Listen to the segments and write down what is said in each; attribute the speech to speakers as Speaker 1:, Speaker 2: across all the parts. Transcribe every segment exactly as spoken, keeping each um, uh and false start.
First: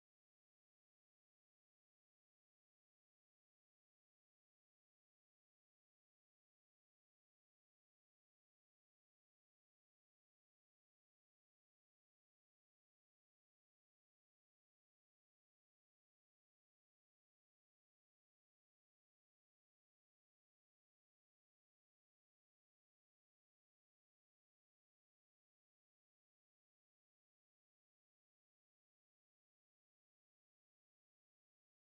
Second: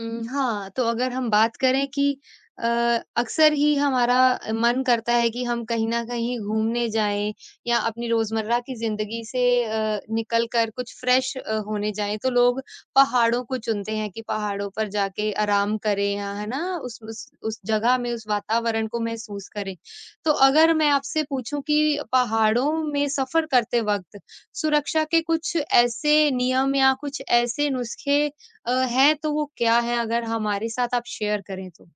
Speaker 1: उम, हाँ, तो अगर हम बात करें कि अ, अक्सर ही हमारा मन करता है कि हम कहीं न कहीं घूमने जाएँ या अपनी रोज़मर्रा की ज़िंदगी से अ, निकल कर कुछ फ्रेश अ, होने जाएँ, तो लोग पहाड़ों को चुनते हैं कि पहाड़ों पर जाके आराम करें या है ना? उस उस उस जगह में, उस वातावरण को महसूस करें। तो अगर मैं आपसे पूछूँ कि पहाड़ों में सफ़र करते वक़्त सुरक्षा के कुछ ऐसे नियम या कुछ ऐसे नुस्खे अ, है तो वो क्या है अगर हमारे साथ आप शेयर करें तो?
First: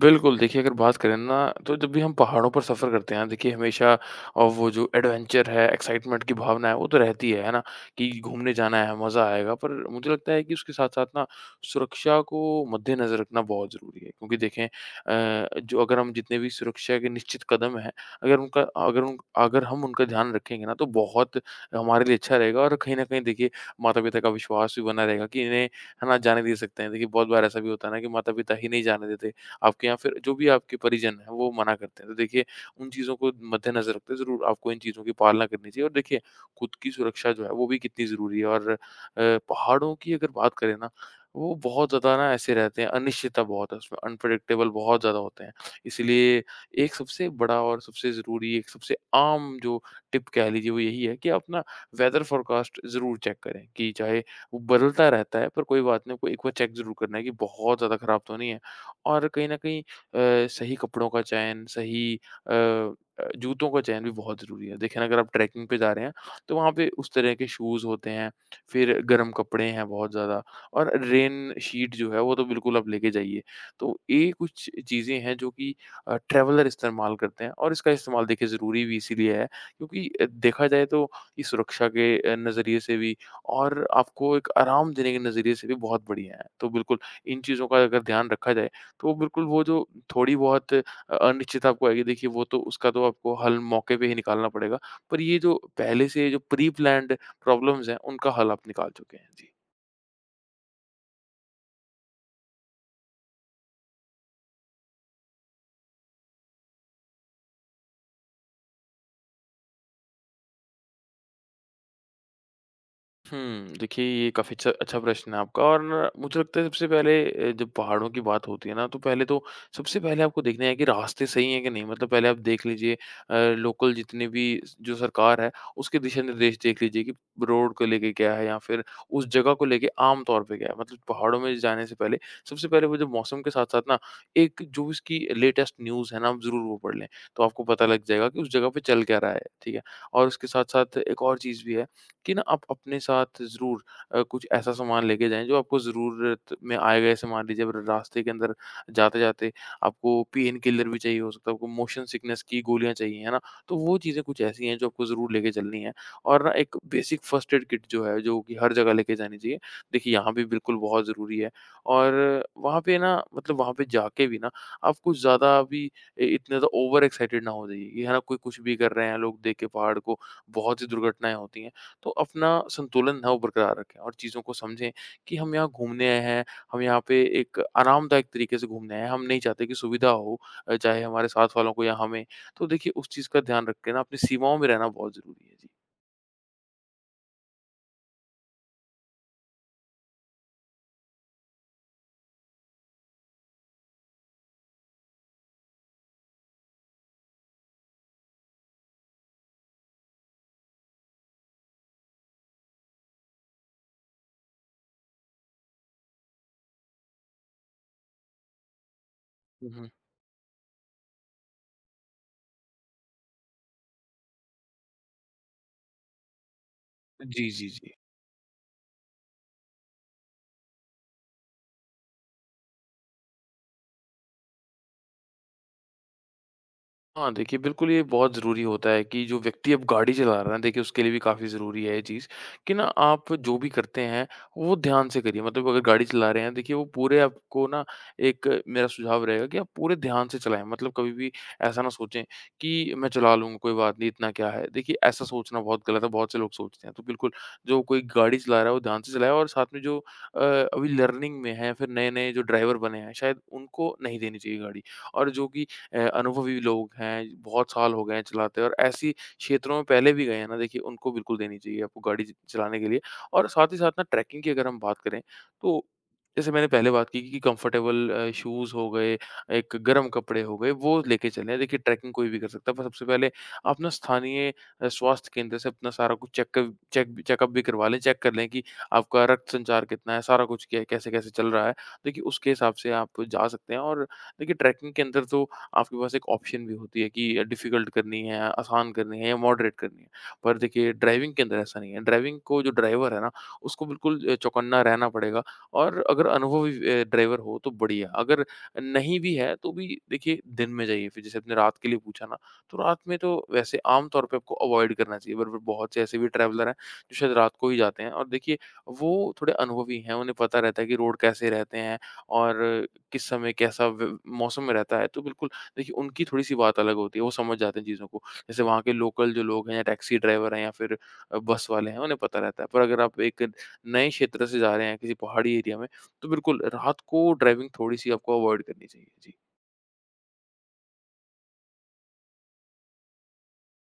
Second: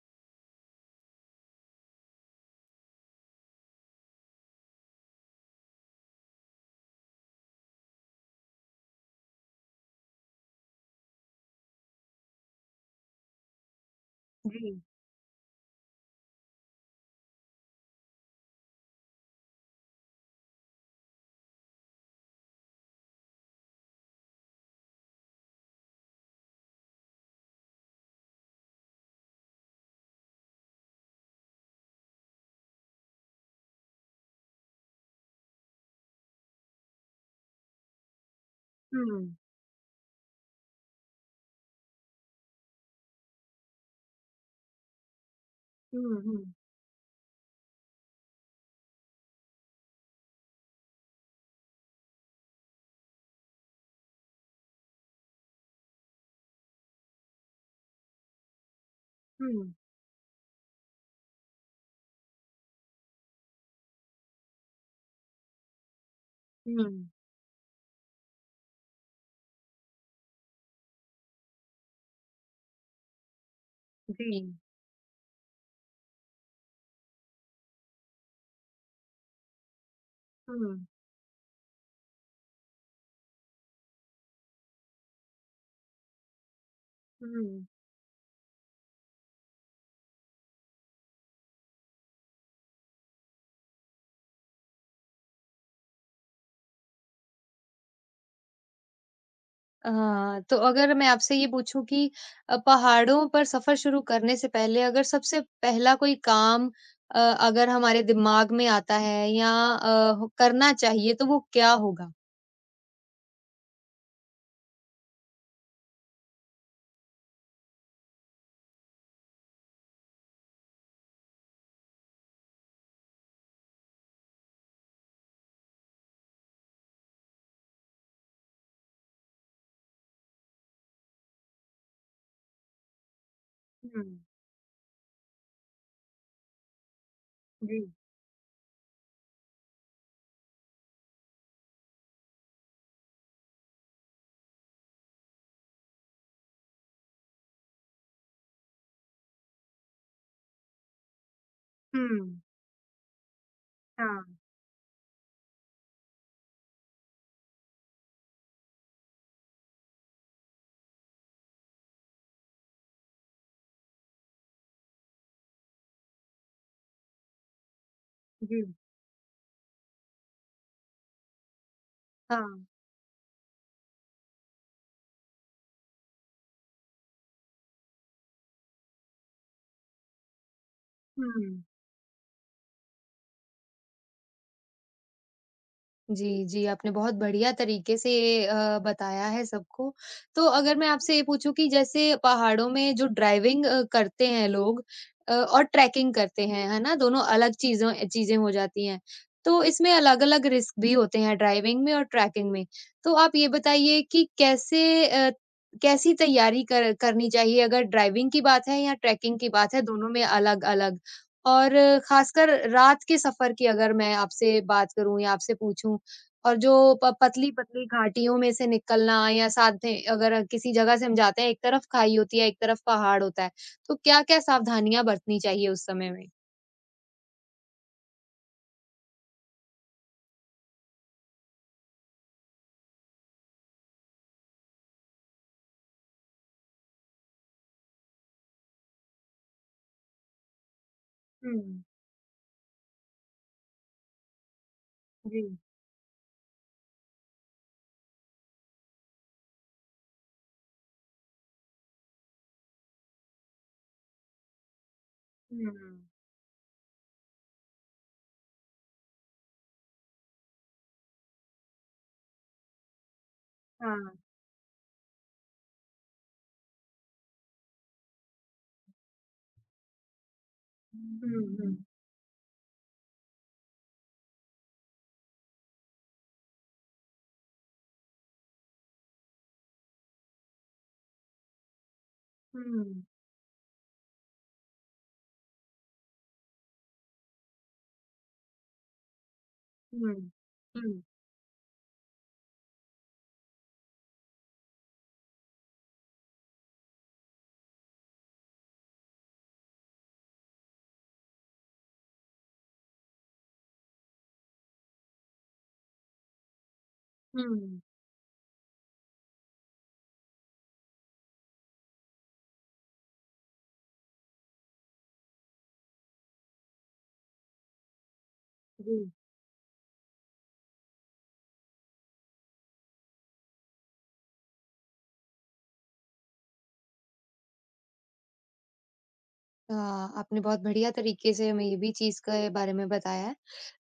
Speaker 2: बिल्कुल, देखिए अगर बात करें ना, तो जब भी हम पहाड़ों पर सफ़र करते हैं, देखिए हमेशा अ, वो जो एडवेंचर है, एक्साइटमेंट की भावना है, वो तो रहती है, है ना? कि घूमने जाना है, मज़ा आएगा। पर मुझे लगता है कि उसके साथ-साथ ना सुरक्षा को मद्देनज़र रखना बहुत ज़रूरी है। क्योंकि देखें,
Speaker 1: जी।
Speaker 2: अ, जो अगर हम, जितने भी सुरक्षा के निश्चित कदम हैं, अगर उनका अगर उन अगर हम उनका ध्यान रखेंगे ना, तो बहुत हमारे लिए अच्छा रहेगा। और कहीं न कहीं देखिए माता-पिता का विश्वास भी बना रहेगा कि इन्हें, है ना, जाने दे सकते हैं। देखिए बहुत बार ऐसा भी होता है ना कि माता-पिता ही नहीं जाने देते आपके, या फिर जो भी आपके परिजन हैं वो मना करते हैं। तो देखिए उन चीज़ों को मद्देनज़र रखते हुए ज़रूर आपको इन चीज़ों की पालना करनी चाहिए। और देखिए खुद की सुरक्षा जो है, वो भी कितनी ज़रूरी है। और अ,
Speaker 1: हुँ,
Speaker 2: पहाड़ों की अगर बात करें ना, वो बहुत ज़्यादा ना ऐसे रहते हैं, अनिश्चितता बहुत है उसमें, अनप्रेडिक्टेबल बहुत ज़्यादा होते हैं।
Speaker 1: हुँ,
Speaker 2: इसलिए
Speaker 1: हुँ,
Speaker 2: एक सबसे बड़ा और सबसे ज़रूरी, एक सबसे आम जो टिप कह लीजिए, वो यही है कि आप ना वेदर फ़ोरकास्ट ज़रूर चेक करें। कि चाहे वो बदलता रहता है, पर कोई बात नहीं, आपको एक बार चेक ज़रूर करना है कि बहुत ज़्यादा खराब तो नहीं है। और कहीं न
Speaker 1: हुँ,
Speaker 2: कहीं अ, सही कपड़ों का चयन, सही अ अ, जूतों का चयन भी बहुत ज़रूरी है। देखिए ना, अगर आप ट्रैकिंग पे जा रहे हैं, तो वहाँ
Speaker 1: हुँ,
Speaker 2: पे उस तरह के शूज़ होते हैं, फिर गर्म कपड़े हैं बहुत ज़्यादा, और रेन शीट जो है वो तो बिल्कुल आप लेके जाइए। तो ये
Speaker 1: जी,
Speaker 2: कुछ चीज़ें हैं जो कि अ, ट्रैवलर इस्तेमाल करते हैं। और इसका इस्तेमाल देखिए ज़रूरी भी इसीलिए है, क्योंकि अ, देखा
Speaker 1: हुँ,
Speaker 2: जाए तो ये सुरक्षा के अ, नज़रिए से भी और आपको एक आराम देने के नज़रिए से भी बहुत बढ़िया है। तो बिल्कुल इन चीज़ों
Speaker 1: हुँ।
Speaker 2: का अगर ध्यान रखा जाए, तो बिल्कुल वो जो थोड़ी बहुत अ, अनिश्चितता आपको आएगी, देखिए वो तो, उसका तो आपको हल मौके पे ही निकालना पड़ेगा। पर ये जो पहले से जो प्री प्लान्ड प्रॉब्लम्स हैं, उनका हल आप निकाल चुके हैं। जी।
Speaker 1: हाँ, तो अगर मैं आपसे ये पूछूँ कि अ, पहाड़ों पर सफ़र शुरू करने से पहले अगर सबसे पहला कोई काम अ, अगर हमारे दिमाग में आता है या अ, ह करना चाहिए तो वो क्या होगा?
Speaker 2: हुँ, देखिए ये काफ़ी अच्छा अच्छा प्रश्न है आपका। और न- मुझे लगता है सबसे पहले, अ, जब पहाड़ों की बात होती है ना, तो पहले तो, सबसे पहले आपको देखना है कि रास्ते सही हैं कि नहीं। मतलब पहले आप देख लीजिए, अ, लोकल जितने भी स- जो सरकार है उसके दिशा निर्देश देख लीजिए कि रोड को लेके क्या है, या फिर उस जगह को लेके आम तौर पे क्या है। मतलब पहाड़ों में जाने से पहले, सबसे पहले वो जो मौसम के साथ-साथ ना,
Speaker 1: हुँ,
Speaker 2: एक जो उसकी लेटेस्ट न्यूज़ है ना, आप ज़रूर वो पढ़ लें। तो आपको
Speaker 1: जी,
Speaker 2: पता लग जाएगा कि उस जगह पे चल क्या रहा है, ठीक है? और उसके साथ-साथ एक और चीज़ भी है कि ना आप अपने साथ ज़रूर अ, कुछ ऐसा सामान लेके जाएँ जो आपको ज़रूरत में आएगा। जैसे मान लीजिए, अगर रास्ते के अंदर जाते-जाते आपको पेन किलर भी चाहिए हो सकता है, आपको मोशन
Speaker 1: हुँ,
Speaker 2: सिकनेस की गोलियाँ चाहिए, है ना? तो वो
Speaker 1: हाँ,
Speaker 2: चीज़ें कुछ ऐसी हैं जो आपको ज़रूर लेके चलनी है। और ना, एक बेसिक फर्स्ट एड किट जो है, जो कि हर जगह लेके जानी चाहिए। देखिए यहाँ भी बिल्कुल बहुत ज़रूरी है। और वहाँ पे ना, मतलब वहाँ पे जाके भी ना, आप कुछ ज़्यादा भी इ इतने ज़्यादा ओवर एक्साइटेड ना हो जाइए कि, है ना, कोई कुछ
Speaker 1: जी,
Speaker 2: भी कर रहे हैं लोग देख के पहाड़ को, बहुत सी दुर्घटनाएँ होती हैं। तो
Speaker 1: हाँ,
Speaker 2: अपना संतुलन है वो बरकरार रखें और चीज़ों को समझें कि हम यहाँ घूमने आए हैं, हम यहाँ पे एक आरामदायक तरीके से घूमने आए हैं, हम नहीं चाहते कि सुविधा हो अ, चाहे हमारे साथ
Speaker 1: हुँ।
Speaker 2: वालों को या हमें। तो देखिए उस चीज़ का ध्यान रख के ना, अपनी सीमाओं में रहना बहुत ज़रूरी है। जी।
Speaker 1: जी, जी, आपने बहुत बढ़िया तरीके से अ, बताया है सबको। तो अगर मैं आपसे ये पूछूँ कि जैसे पहाड़ों में जो ड्राइविंग अ, करते हैं लोग अ, और ट्रैकिंग करते हैं, है ना? दोनों अलग चीज़ों चीज़ें हो जाती हैं। तो इसमें अलग-अलग रिस्क भी होते हैं ड्राइविंग में और ट्रैकिंग में। तो आप ये बताइए कि कैसे अ, कैसी तैयारी कर करनी चाहिए अगर ड्राइविंग की बात है या ट्रैकिंग की
Speaker 2: हुँ,
Speaker 1: बात है,
Speaker 2: हुँ।
Speaker 1: दोनों में अलग-अलग? और ख़ासकर रात के सफ़र की अगर मैं आपसे बात करूँ या आपसे पूछूँ और जो प
Speaker 2: जी, जी,
Speaker 1: पतली-पतली
Speaker 2: जी।
Speaker 1: घाटियों में से निकलना या साथ में अगर किसी जगह से हम जाते हैं, एक तरफ खाई होती है, एक तरफ पहाड़ होता है, तो क्या-क्या सावधानियाँ बरतनी चाहिए उस समय में?
Speaker 2: हाँ, देखिए बिल्कुल, ये बहुत ज़रूरी होता है कि जो व्यक्ति अब गाड़ी चला रहा है ना, देखिए उसके लिए भी काफ़ी ज़रूरी है ये चीज़ कि ना, आप जो भी करते हैं वो ध्यान से करिए। मतलब अगर गाड़ी चला रहे हैं, देखिए वो पूरे आपको ना, एक मेरा सुझाव रहेगा कि आप पूरे ध्यान से चलाएँ। मतलब कभी भी ऐसा
Speaker 1: हुँ,
Speaker 2: ना सोचें कि मैं चला लूँगा, कोई बात नहीं, इतना क्या है। देखिए ऐसा
Speaker 1: जी,
Speaker 2: सोचना बहुत गलत है, बहुत से लोग सोचते हैं। तो बिल्कुल जो कोई गाड़ी चला रहा है, वो ध्यान से चलाए। और साथ में जो अ, अभी लर्निंग में है, फिर नए-नए जो ड्राइवर बने हैं, शायद उनको नहीं देनी चाहिए गाड़ी। और जो कि
Speaker 1: हुँ,
Speaker 2: अ, अनुभवी लोग हैं, बहुत साल हो गए हैं चलाते, और ऐसी क्षेत्रों में पहले भी गए हैं ना, देखिए उनको बिल्कुल देनी चाहिए आपको गाड़ी च चलाने के लिए। और साथ ही साथ
Speaker 1: हाँ,
Speaker 2: ना, ट्रैकिंग की अगर हम बात करें, तो जैसे मैंने पहले बात की कि कंफर्टेबल अ, शूज़ हो गए, एक गर्म कपड़े हो गए, वो लेके
Speaker 1: हुँ,
Speaker 2: चलें।
Speaker 1: हुँ,
Speaker 2: देखिए ट्रैकिंग कोई भी कर सकता है, पर सबसे पहले आप ना स्थानीय अ, स्वास्थ्य केंद्र से अपना सारा कुछ चेकअप चेक चेकअप भी करवा लें, चेक कर लें कि आपका रक्त संचार कितना है, सारा कुछ क्या, कैसे-कैसे चल रहा है। देखिए उसके हिसाब से
Speaker 1: हुँ,
Speaker 2: आप जा सकते हैं। और देखिए ट्रैकिंग के अंदर तो आपके पास एक ऑप्शन भी होती है कि डिफ़िकल्ट करनी है, आसान करनी है, या मॉडरेट करनी है।
Speaker 1: हुँ,
Speaker 2: पर देखिए
Speaker 1: हुँ,
Speaker 2: ड्राइविंग के अंदर ऐसा नहीं है। ड्राइविंग को जो ड्राइवर है ना, उसको बिल्कुल अ, चौकन्ना रहना पड़ेगा। और अगर अनुभवी अ, ड्राइवर हो तो बढ़िया, अगर नहीं भी है तो भी देखिए दिन में जाइए। फिर जैसे आपने रात के लिए पूछा ना, तो रात में तो वैसे आम तौर पे आपको अवॉइड करना चाहिए। पर बहुत से ऐसे भी ट्रैवलर हैं जो शायद रात को ही
Speaker 1: हुँ,
Speaker 2: जाते हैं। और देखिए वो थोड़े अनुभवी हैं, उन्हें पता रहता है कि रोड कैसे रहते हैं और किस समय कैसा व मौसम में रहता है। तो बिल्कुल देखिए उनकी थोड़ी-सी बात अलग होती है, वो समझ जाते हैं चीज़ों को। जैसे वहाँ के
Speaker 1: जी।
Speaker 2: लोकल जो लोग हैं, या टैक्सी ड्राइवर हैं, या फिर अ, बस वाले हैं, उन्हें पता रहता है। पर अगर आप एक नए क्षेत्र से जा रहे हैं किसी पहाड़ी एरिया में, तो बिल्कुल रात को ड्राइविंग थोड़ी-सी आपको अवॉइड करनी चाहिए। जी।
Speaker 1: हाँ, आपने बहुत बढ़िया तरीके से हमें ये भी चीज़ के बारे में बताया है।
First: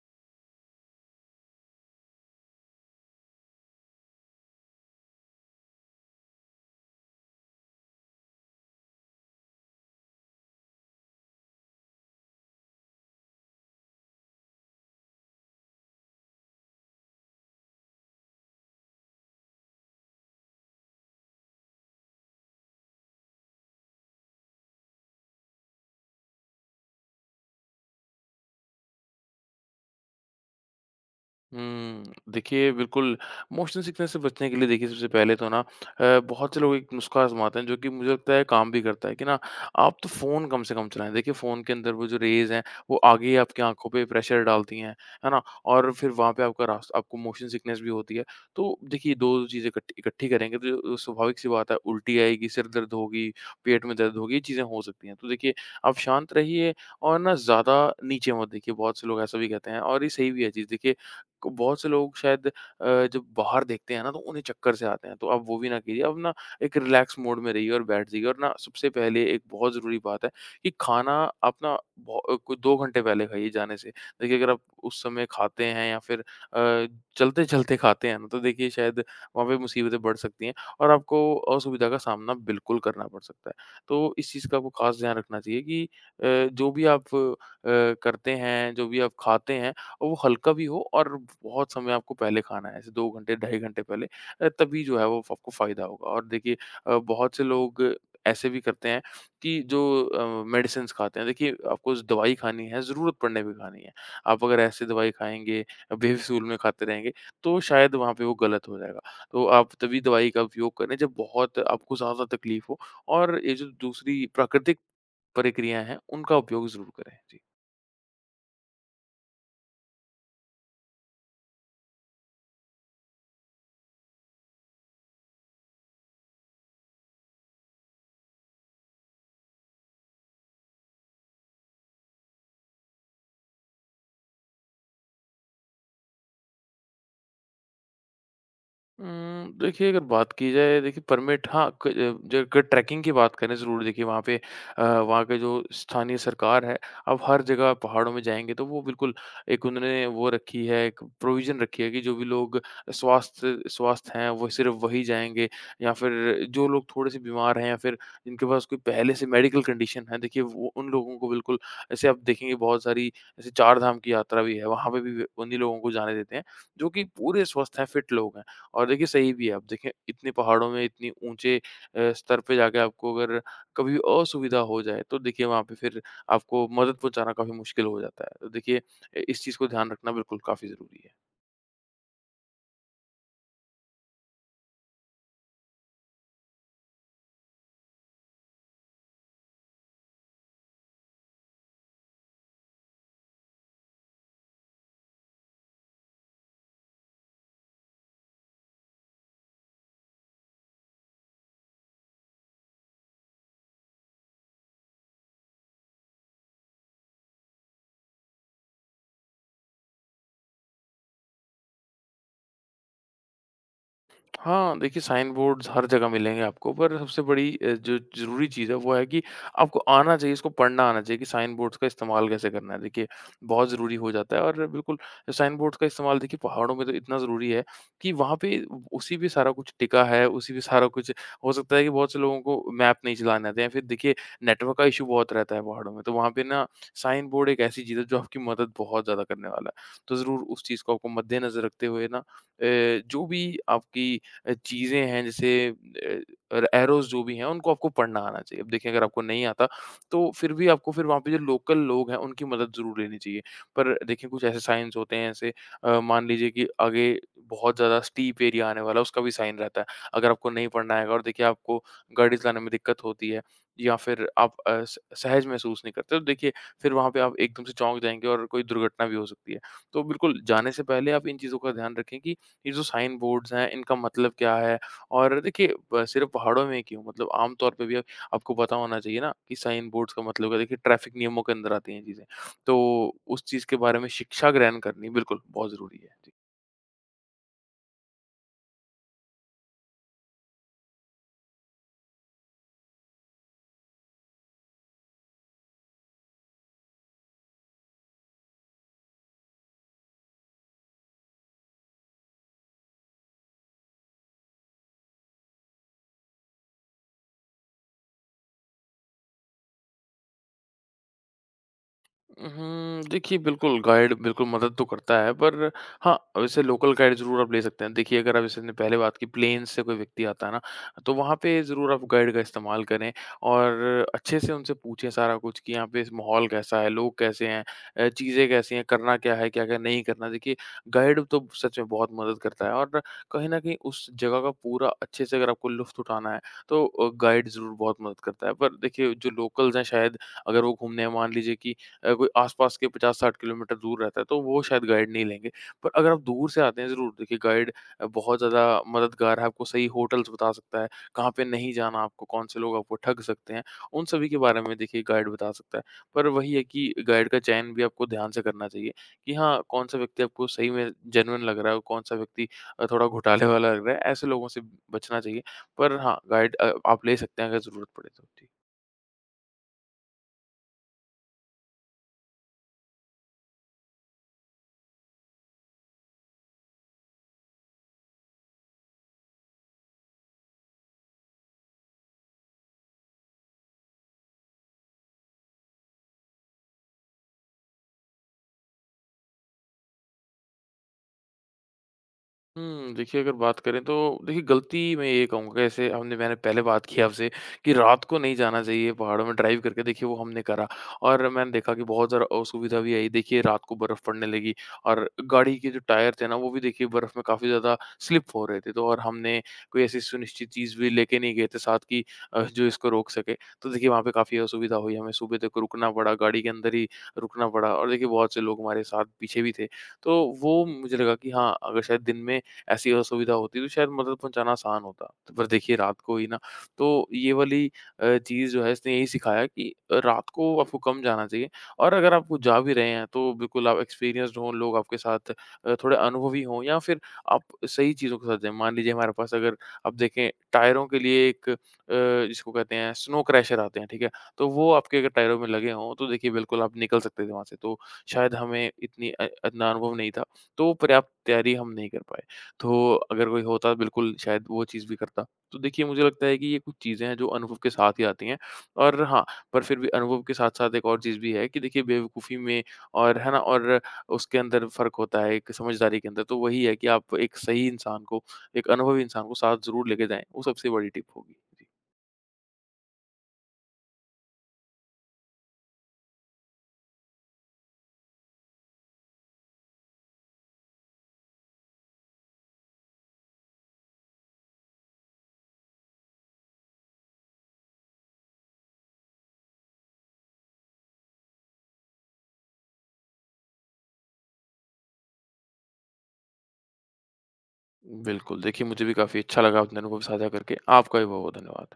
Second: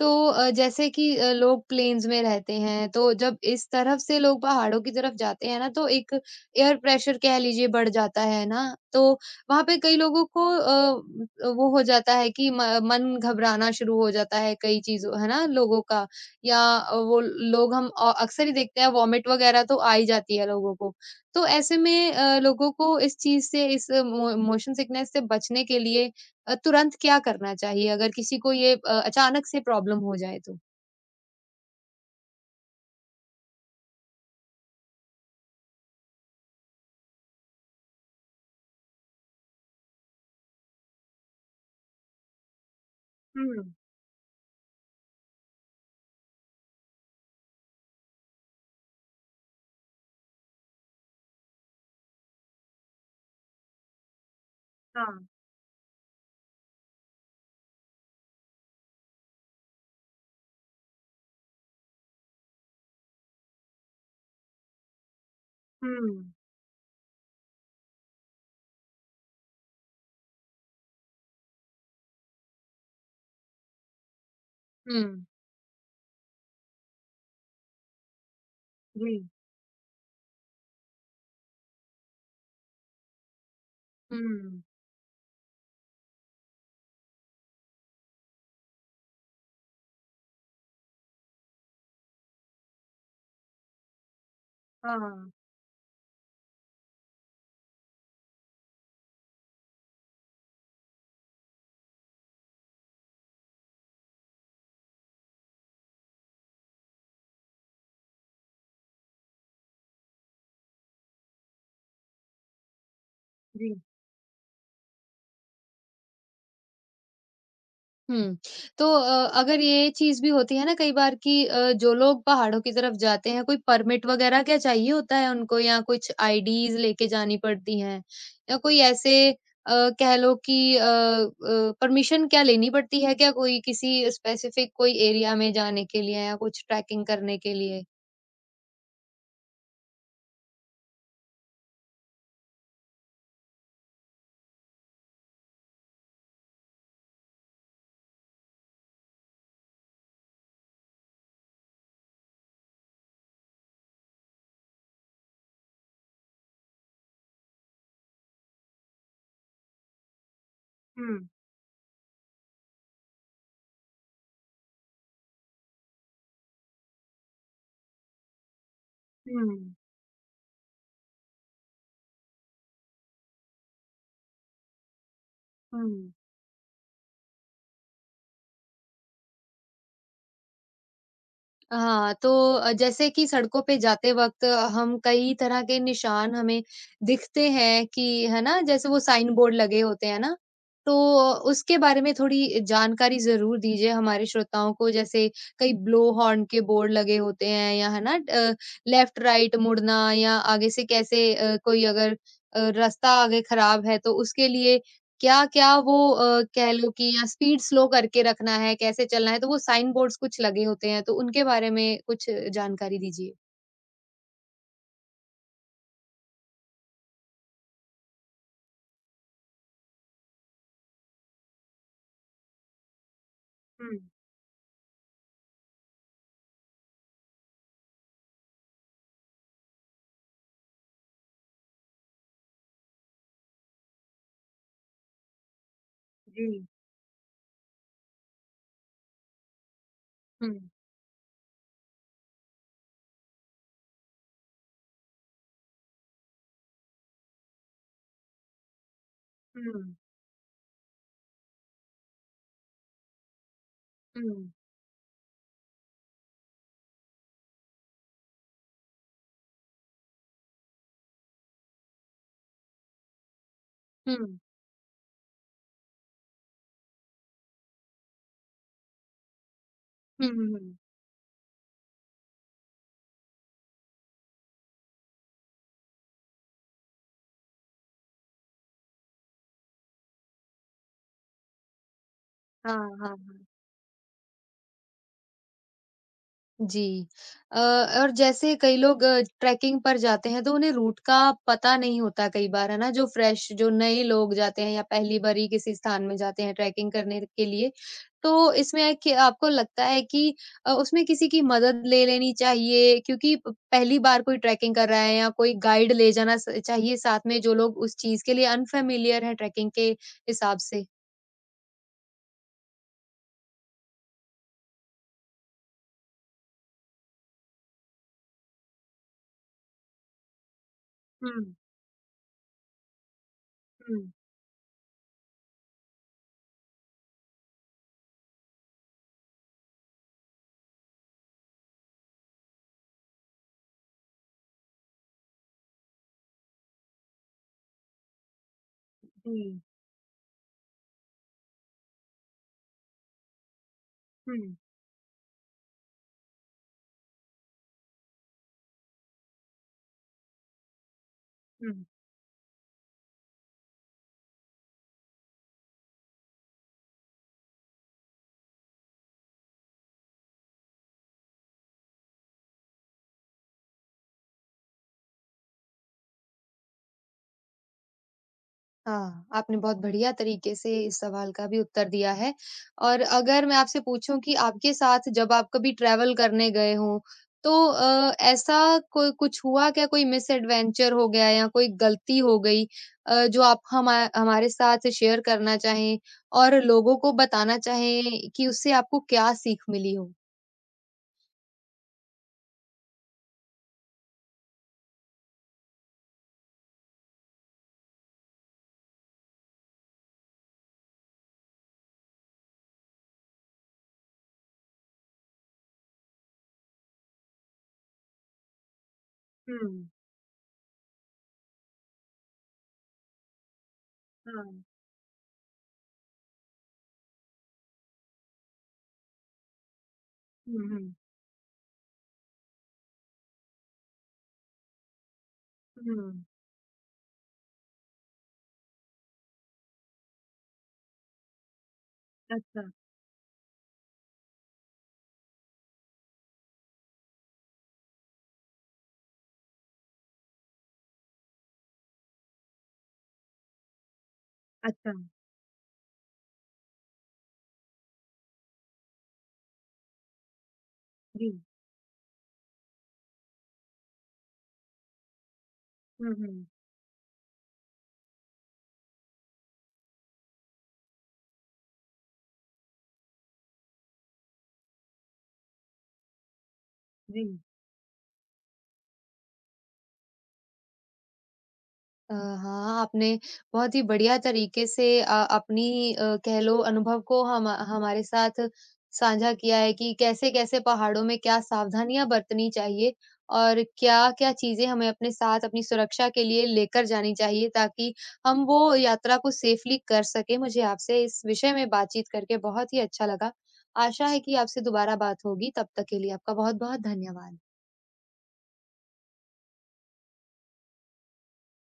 Speaker 1: तो अ, जैसे कि अ, लोग प्लेन्स में रहते हैं, तो जब इस तरफ से लोग पहाड़ों की तरफ जाते हैं ना, तो एक एयर प्रेशर कह लीजिए बढ़ जाता है ना, तो वहाँ पे कई लोगों को अ, वो हो जाता है कि म मन घबराना शुरू हो जाता है कई चीज़ों है ना, लोगों का या अ, वो लोग हम अ, अक्सर ही देखते हैं वॉमिट वगैरह तो आ ही जाती है लोगों को। तो ऐसे में अ, लोगों को इस चीज़ से, इस मो मोशन सिकनेस से बचने के लिए अ, तुरंत क्या करना चाहिए अगर किसी को ये अ, अचानक से प्रॉब्लम हो जाए तो?
Speaker 2: हुँ, देखिए बिल्कुल, मोशन सिकनेस से बचने के लिए देखिए सबसे पहले तो ना, अ, बहुत से लोग एक नुस्खा आज़माते हैं जो कि मुझे लगता है काम भी करता है कि ना आप तो फ़ोन कम से कम चलाएँ। देखिए फ़ोन के अंदर वो जो रेज़ हैं, वो आगे ही आपकी
Speaker 1: हुँ,
Speaker 2: आँखों पे प्रेशर डालती हैं, है ना? और फिर वहाँ पे आपका रास, आपको मोशन सिकनेस भी होती है। तो देखिए दो चीज़ें इकट्ठी इकट्ठी करेंगे, तो जो स्वाभाविक सी बात है, उल्टी आएगी, सिर दर्द होगी, पेट में दर्द होगी, ये चीज़ें हो
Speaker 1: हाँ,
Speaker 2: सकती हैं। तो देखिए आप शांत रहिए और ना ज़्यादा नीचे मत देखिए, बहुत से लोग ऐसा भी कहते हैं, और ये सही भी है चीज़। देखिए को बहुत से लोग शायद, अ, जब बाहर देखते हैं ना, तो उन्हें चक्कर से आते हैं। तो आप वो भी ना कीजिए, आप
Speaker 1: हुँ,
Speaker 2: ना एक रिलैक्स मोड में रहिए और बैठ जाइए। और ना सबसे पहले एक बहुत ज़रूरी बात है कि खाना आप ना बहु कोई दो घंटे पहले खाइए जाने से। देखिए अगर आप उस
Speaker 1: हुँ,
Speaker 2: समय खाते हैं, या फिर अ, चलते-चलते खाते हैं ना, तो देखिए शायद
Speaker 1: जी,
Speaker 2: वहाँ पे मुसीबतें बढ़ सकती हैं, और आपको असुविधा का सामना बिल्कुल करना पड़ सकता है। तो इस चीज़ का
Speaker 1: हुँ,
Speaker 2: आपको ख़ास ध्यान रखना चाहिए कि अ, जो भी आप अ, करते हैं, जो भी आप खाते हैं, और वो हल्का भी हो। और बहुत समय आपको पहले खाना है, ऐसे दो घंटे, ढाई घंटे पहले, अ, तभी जो है वो
Speaker 1: हाँ,
Speaker 2: आपको फ़ायदा होगा। और देखिए अ, बहुत से लोग ऐसे भी करते हैं कि जो अ, मेडिसिन्स खाते हैं, देखिए आपको ज़ दवाई खानी है, ज़रूरत पड़ने पे खानी है। आप अगर ऐसे दवाई खाएँगे, बेफिज़ूल में खाते रहेंगे, तो शायद वहाँ पे वो गलत हो जाएगा। तो आप तभी दवाई का उपयोग करें जब बहुत आपको ज़्यादा तकलीफ़ हो। और ये जो
Speaker 1: जी।
Speaker 2: दूसरी प्राकृतिक प्रक्रियाएँ हैं, उनका उपयोग ज़रूर करें। जी।
Speaker 1: हुँ, तो अ, अगर ये चीज़ भी होती है ना कई बार कि अ, जो लोग पहाड़ों की तरफ जाते हैं, कोई परमिट वगैरह क्या चाहिए होता है उनको या कुछ आईडीज़ लेके जानी पड़ती हैं? या कोई ऐसे अ, कह लो कि अ अ, परमिशन क्या लेनी पड़ती है क्या कोई किसी स्पेसिफिक कोई एरिया में जाने के लिए या कुछ ट्रैकिंग करने के लिए?
Speaker 2: उम, देखिए अगर बात की जाए, देखिए परमिट, हाँ, क ज अगर ट्रैकिंग की बात करें, ज़रूर देखिए वहाँ पे अ, वहाँ के जो स्थानीय सरकार है, अब हर जगह पहाड़ों में जाएँगे तो वो बिल्कुल एक उन्होंने वो रखी है, एक प्रोविज़न रखी है कि जो भी लोग स्वास्थ्य स्वस्थ हैं, वो सिर्फ़ वही जाएँगे। या फिर जो लोग थोड़े-से बीमार हैं, या फिर जिनके पास कोई पहले से मेडिकल कंडीशन है, देखिए वो उन लोगों
Speaker 1: हुँ।
Speaker 2: को बिल्कुल, ऐसे आप देखेंगे बहुत सारी ऐसे चार धाम की यात्रा भी है, वहाँ पे भी वे- उन्हीं लोगों को जाने देते हैं, जो कि पूरे स्वस्थ हैं, फिट लोग हैं। और देखिए सही भी है। आप
Speaker 1: हुँ,
Speaker 2: देखें इतने पहाड़ों में इतनी ऊँचे अ, स्तर पे जाके आपको अगर कभी असुविधा हो जाए तो देखिए वहाँ पे फिर
Speaker 1: हुँ।
Speaker 2: आपको मदद पहुँचाना काफ़ी मुश्किल हो जाता है। तो देखिए अ, इस चीज़ को ध्यान रखना बिल्कुल काफ़ी ज़रूरी है।
Speaker 1: हाँ, तो अ, जैसे कि सड़कों पे जाते वक़्त हम कई तरह के निशान हमें दिखते हैं कि है ना? जैसे वो साइन बोर्ड लगे होते हैं ना? तो उसके बारे में थोड़ी जानकारी ज़रूर दीजिए हमारे श्रोताओं को जैसे कई ब्लो हॉर्न के बोर्ड लगे होते हैं या है ना? अ, लेफ्ट राइट मुड़ना या आगे से कैसे अ, कोई अगर अ, रास्ता आगे खराब है तो उसके लिए क्या-क्या वो अ, कह लो कि या स्पीड स्लो करके रखना है, कैसे चलना है, तो वो साइन बोर्ड्स कुछ लगे होते हैं, तो उनके बारे में कुछ जानकारी दीजिए?
Speaker 2: हाँ, देखिए साइन बोर्ड्स हर जगह मिलेंगे आपको, पर सबसे बड़ी अ, जो ज़रूरी चीज़ है वो है कि आपको आना चाहिए, इसको पढ़ना आना चाहिए कि साइन बोर्ड्स का इस्तेमाल कैसे करना है। देखिए बहुत ज़रूरी
Speaker 1: हुँ,
Speaker 2: हो जाता है। और बिल्कुल साइन बोर्ड्स का इस्तेमाल देखिए पहाड़ों में तो इतना ज़रूरी है कि वहाँ पे उसी पे सारा कुछ टिका है, उसी पे सारा कुछ हो सकता है कि बहुत से लोगों को मैप नहीं चलाने आते, या फिर देखिए नेटवर्क का इश्यू बहुत रहता है पहाड़ों में, तो वहाँ पे
Speaker 1: जी।
Speaker 2: ना साइन बोर्ड एक ऐसी चीज़ है जो आपकी मदद बहुत ज़्यादा करने वाला है। तो ज़रूर
Speaker 1: हुँ,
Speaker 2: उस चीज़ को आपको मद्देनज़र रखते हुए ना अ, जो भी आपकी अ, चीज़ें हैं, जैसे अ, और एरोज़ जो भी हैं उनको आपको पढ़ना आना चाहिए। अब देखिए अगर आपको नहीं
Speaker 1: हुँ,
Speaker 2: आता
Speaker 1: हुँ,
Speaker 2: तो फिर भी आपको फिर वहाँ पे जो लोकल लोग हैं उनकी मदद ज़रूर लेनी चाहिए। पर देखिए कुछ ऐसे साइन्स होते हैं, ऐसे अ, मान लीजिए कि आगे बहुत ज़्यादा स्टीप एरिया आने वाला है, उसका भी साइन रहता है। अगर आपको नहीं पढ़ना आएगा और देखिए आपको गाड़ी चलाने में दिक्कत होती है या फिर
Speaker 1: हुँ,
Speaker 2: आप अ, स सहज महसूस नहीं करते तो देखिए फिर वहाँ पे आप एकदम से चौंक जाएँगे और कोई दुर्घटना भी हो सकती है। तो
Speaker 1: हुँ,
Speaker 2: बिल्कुल
Speaker 1: हुँ,
Speaker 2: जाने
Speaker 1: हुँ।
Speaker 2: से पहले आप इन चीज़ों का ध्यान रखें कि ये जो साइन बोर्ड्स हैं इनका मतलब क्या है? और देखिए ब सिर्फ़ पहाड़ों में क्यों, मतलब आम तौर पे भी आप- आपको पता होना चाहिए ना कि साइन बोर्ड्स का मतलब क्या है। देखिए ट्रैफ़िक नियमों के अंदर आती हैं ये चीज़ें।
Speaker 1: हाँ,
Speaker 2: तो
Speaker 1: हाँ, हाँ।
Speaker 2: उस चीज़ के बारे में शिक्षा ग्रहण करनी बिल्कुल बहुत ज़रूरी है।
Speaker 1: जी। अ, और जैसे कई लोग अ, ट्रैकिंग पर जाते हैं तो उन्हें रूट का पता नहीं होता कई बार, है ना? जो फ्रेश जो नए लोग जाते हैं या पहली बार ही किसी स्थान में जाते हैं ट्रैकिंग करने के लिए, तो इसमें है कि आपको लगता है कि अ, उसमें किसी की मदद ले लेनी चाहिए क्योंकि प पहली बार कोई ट्रैकिंग कर रहा है या कोई गाइड ले जाना स चाहिए साथ में जो लोग उस चीज़ के लिए अनफ़ेमिलियर हैं ट्रैकिंग के हिसाब से?
Speaker 2: उहुँ, देखिए बिल्कुल गाइड बिल्कुल मदद तो करता है, पर हाँ, वैसे लोकल गाइड ज़रूर आप ले सकते हैं। देखिए अगर आप, जैसे हमने पहले बात की, प्लेन से कोई व्यक्ति आता है ना, तो वहाँ
Speaker 1: हुँ,
Speaker 2: पे ज़रूर आप गाइड का इस्तेमाल करें
Speaker 1: हुँ,
Speaker 2: और अच्छे से उनसे पूछें सारा कुछ कि यहाँ पे इस माहौल कैसा है, लोग कैसे हैं, अ, चीज़ें कैसी हैं, करना क्या है, क्या-क्या नहीं करना। देखिए गाइड तो सच में बहुत मदद करता है, और कहीं न कहीं उस जगह का पूरा अच्छे से अगर आपको लुफ़्त उठाना है तो अ, गाइड ज़रूर बहुत मदद करता है। पर देखिए जो
Speaker 1: जी।
Speaker 2: लोकल्स हैं, शायद अगर वो घूमने, मान लीजिए कि अ, कोई आसपास के पचास साठ किलोमीटर दूर रहता है, तो
Speaker 1: हुँ,
Speaker 2: वो शायद गाइड नहीं लेंगे। पर अगर आप दूर से आते हैं, ज़रूर देखिए गाइड अ, बहुत ज़्यादा मददगार है। आपको सही होटल्स बता सकता है, कहाँ पे नहीं
Speaker 1: हुँ।
Speaker 2: जाना आपको, कौन से लोग आपको ठग सकते हैं, उन सभी के बारे में देखिए गाइड बता सकता है। पर वही है कि गाइड का चयन भी आपको ध्यान से करना चाहिए कि हाँ, कौन सा व्यक्ति आपको सही में जेन्युइन लग रहा है, और कौन सा व्यक्ति अ, थोड़ा घोटाले वाला लग रहा है। ऐसे लोगों से बचना चाहिए। पर हाँ, गाइड अ, आप ले सकते हैं अगर ज़रूरत पड़े तो। जी।
Speaker 1: हाँ, आपने बहुत बढ़िया तरीके से इस सवाल का भी उत्तर दिया है। और अगर मैं आपसे पूछूँ कि आपके साथ जब आप कभी ट्रैवल करने गए हों, तो अ, ऐसा कोई कुछ हुआ क्या? कोई मिसएडवेंचर हो गया या कोई गलती हो गई अ, जो आप हमा हमारे साथ शेयर करना चाहें और लोगों को बताना चाहें कि उससे आपको क्या सीख मिली हो?
Speaker 2: हुँ, देखिए अगर बात करें तो देखिए गलती मैं ये कहूँगा, जैसे हमने मैंने पहले बात की आपसे कि रात को नहीं जाना चाहिए पहाड़ों में ड्राइव करके, देखिए वो हमने करा और मैंने देखा कि बहुत ज़्यादा असुविधा भी आई। देखिए रात को बर्फ़ पड़ने लगी और गाड़ी के जो टायर थे ना वो भी देखिए बर्फ़ में काफ़ी ज़्यादा स्लिप हो रहे थे, तो और हमने कोई
Speaker 1: हुँ,
Speaker 2: ऐसी सुनिश्चित चीज़ भी लेके नहीं गए थे साथ की अ, जो इसको रोक सके। तो देखिए वहाँ पे काफ़ी
Speaker 1: हाँ।
Speaker 2: असुविधा हुई, हमें सुबह तक रुकना पड़ा, गाड़ी के अंदर ही रुकना पड़ा, और देखिए बहुत से लोग हमारे साथ पीछे भी थे। तो वो
Speaker 1: हुँ, हुँ,
Speaker 2: मुझे लगा कि हाँ, अगर शायद दिन में ऐसी असुविधा होती तो शायद मदद पहुँचाना आसान होता। तो पर देखिए रात
Speaker 1: हुँ।
Speaker 2: को ही ना तो ये वाली अ, चीज़ जो है इसने यही सिखाया कि रात को आपको कम जाना चाहिए, और अगर आप जा
Speaker 1: अच्छा,
Speaker 2: भी रहे हैं तो बिल्कुल आप एक्सपीरियंस्ड हों, लोग आपके साथ अ, थोड़े अनुभवी हों, या फिर आप सही चीज़ों के साथ जाएँ। मान लीजिए हमारे पास, अगर आप देखें, टायरों के लिए एक अ, जिसको कहते हैं स्नो क्रैशर आते हैं, ठीक है? तो वो
Speaker 1: अच्छा।
Speaker 2: आपके अगर टायरों में लगे हों तो देखिए बिल्कुल आप निकल सकते थे वहाँ से। तो शायद हमें इतनी अ, इतना अनुभव नहीं था, तो पर्याप्त
Speaker 1: जी।
Speaker 2: तैयारी हम नहीं कर पाए। तो अगर कोई होता बिल्कुल शायद वो चीज़ भी करता। तो देखिए मुझे
Speaker 1: हुँ,
Speaker 2: लगता है
Speaker 1: हुँ।
Speaker 2: कि ये कुछ चीज़ें हैं जो अनुभव के साथ ही आती हैं, और हाँ, पर फिर भी अनुभव के साथ-साथ एक और चीज़ भी है कि देखिए बेवकूफ़ी में और है ना? और उसके अंदर फ़र्क होता है एक समझदारी के अंदर। तो वही है कि आप
Speaker 1: जी।
Speaker 2: एक सही इंसान को, एक अनुभवी इंसान को साथ ज़रूर लेके जाएँ, वो सबसे बड़ी टिप होगी। जी।
Speaker 1: अ, हाँ, आपने बहुत ही बढ़िया तरीके से अ, अपनी अ, कह लो अनुभव को हम हमारे साथ साझा किया है कि कैसे-कैसे पहाड़ों में क्या सावधानियाँ बरतनी चाहिए और क्या-क्या चीज़ें हमें अपने साथ अपनी सुरक्षा के लिए लेकर जानी चाहिए ताकि हम वो यात्रा को सेफ़ली कर सकें। मुझे आपसे इस विषय में बातचीत करके बहुत ही अच्छा लगा। आशा है कि आपसे दोबारा बात होगी, तब तक के लिए आपका बहुत-बहुत धन्यवाद।
Speaker 2: बिल्कुल, देखिए मुझे भी काफ़ी अच्छा लगा अपने अनुभव साझा करके। आपका भी बहुत-बहुत धन्यवाद।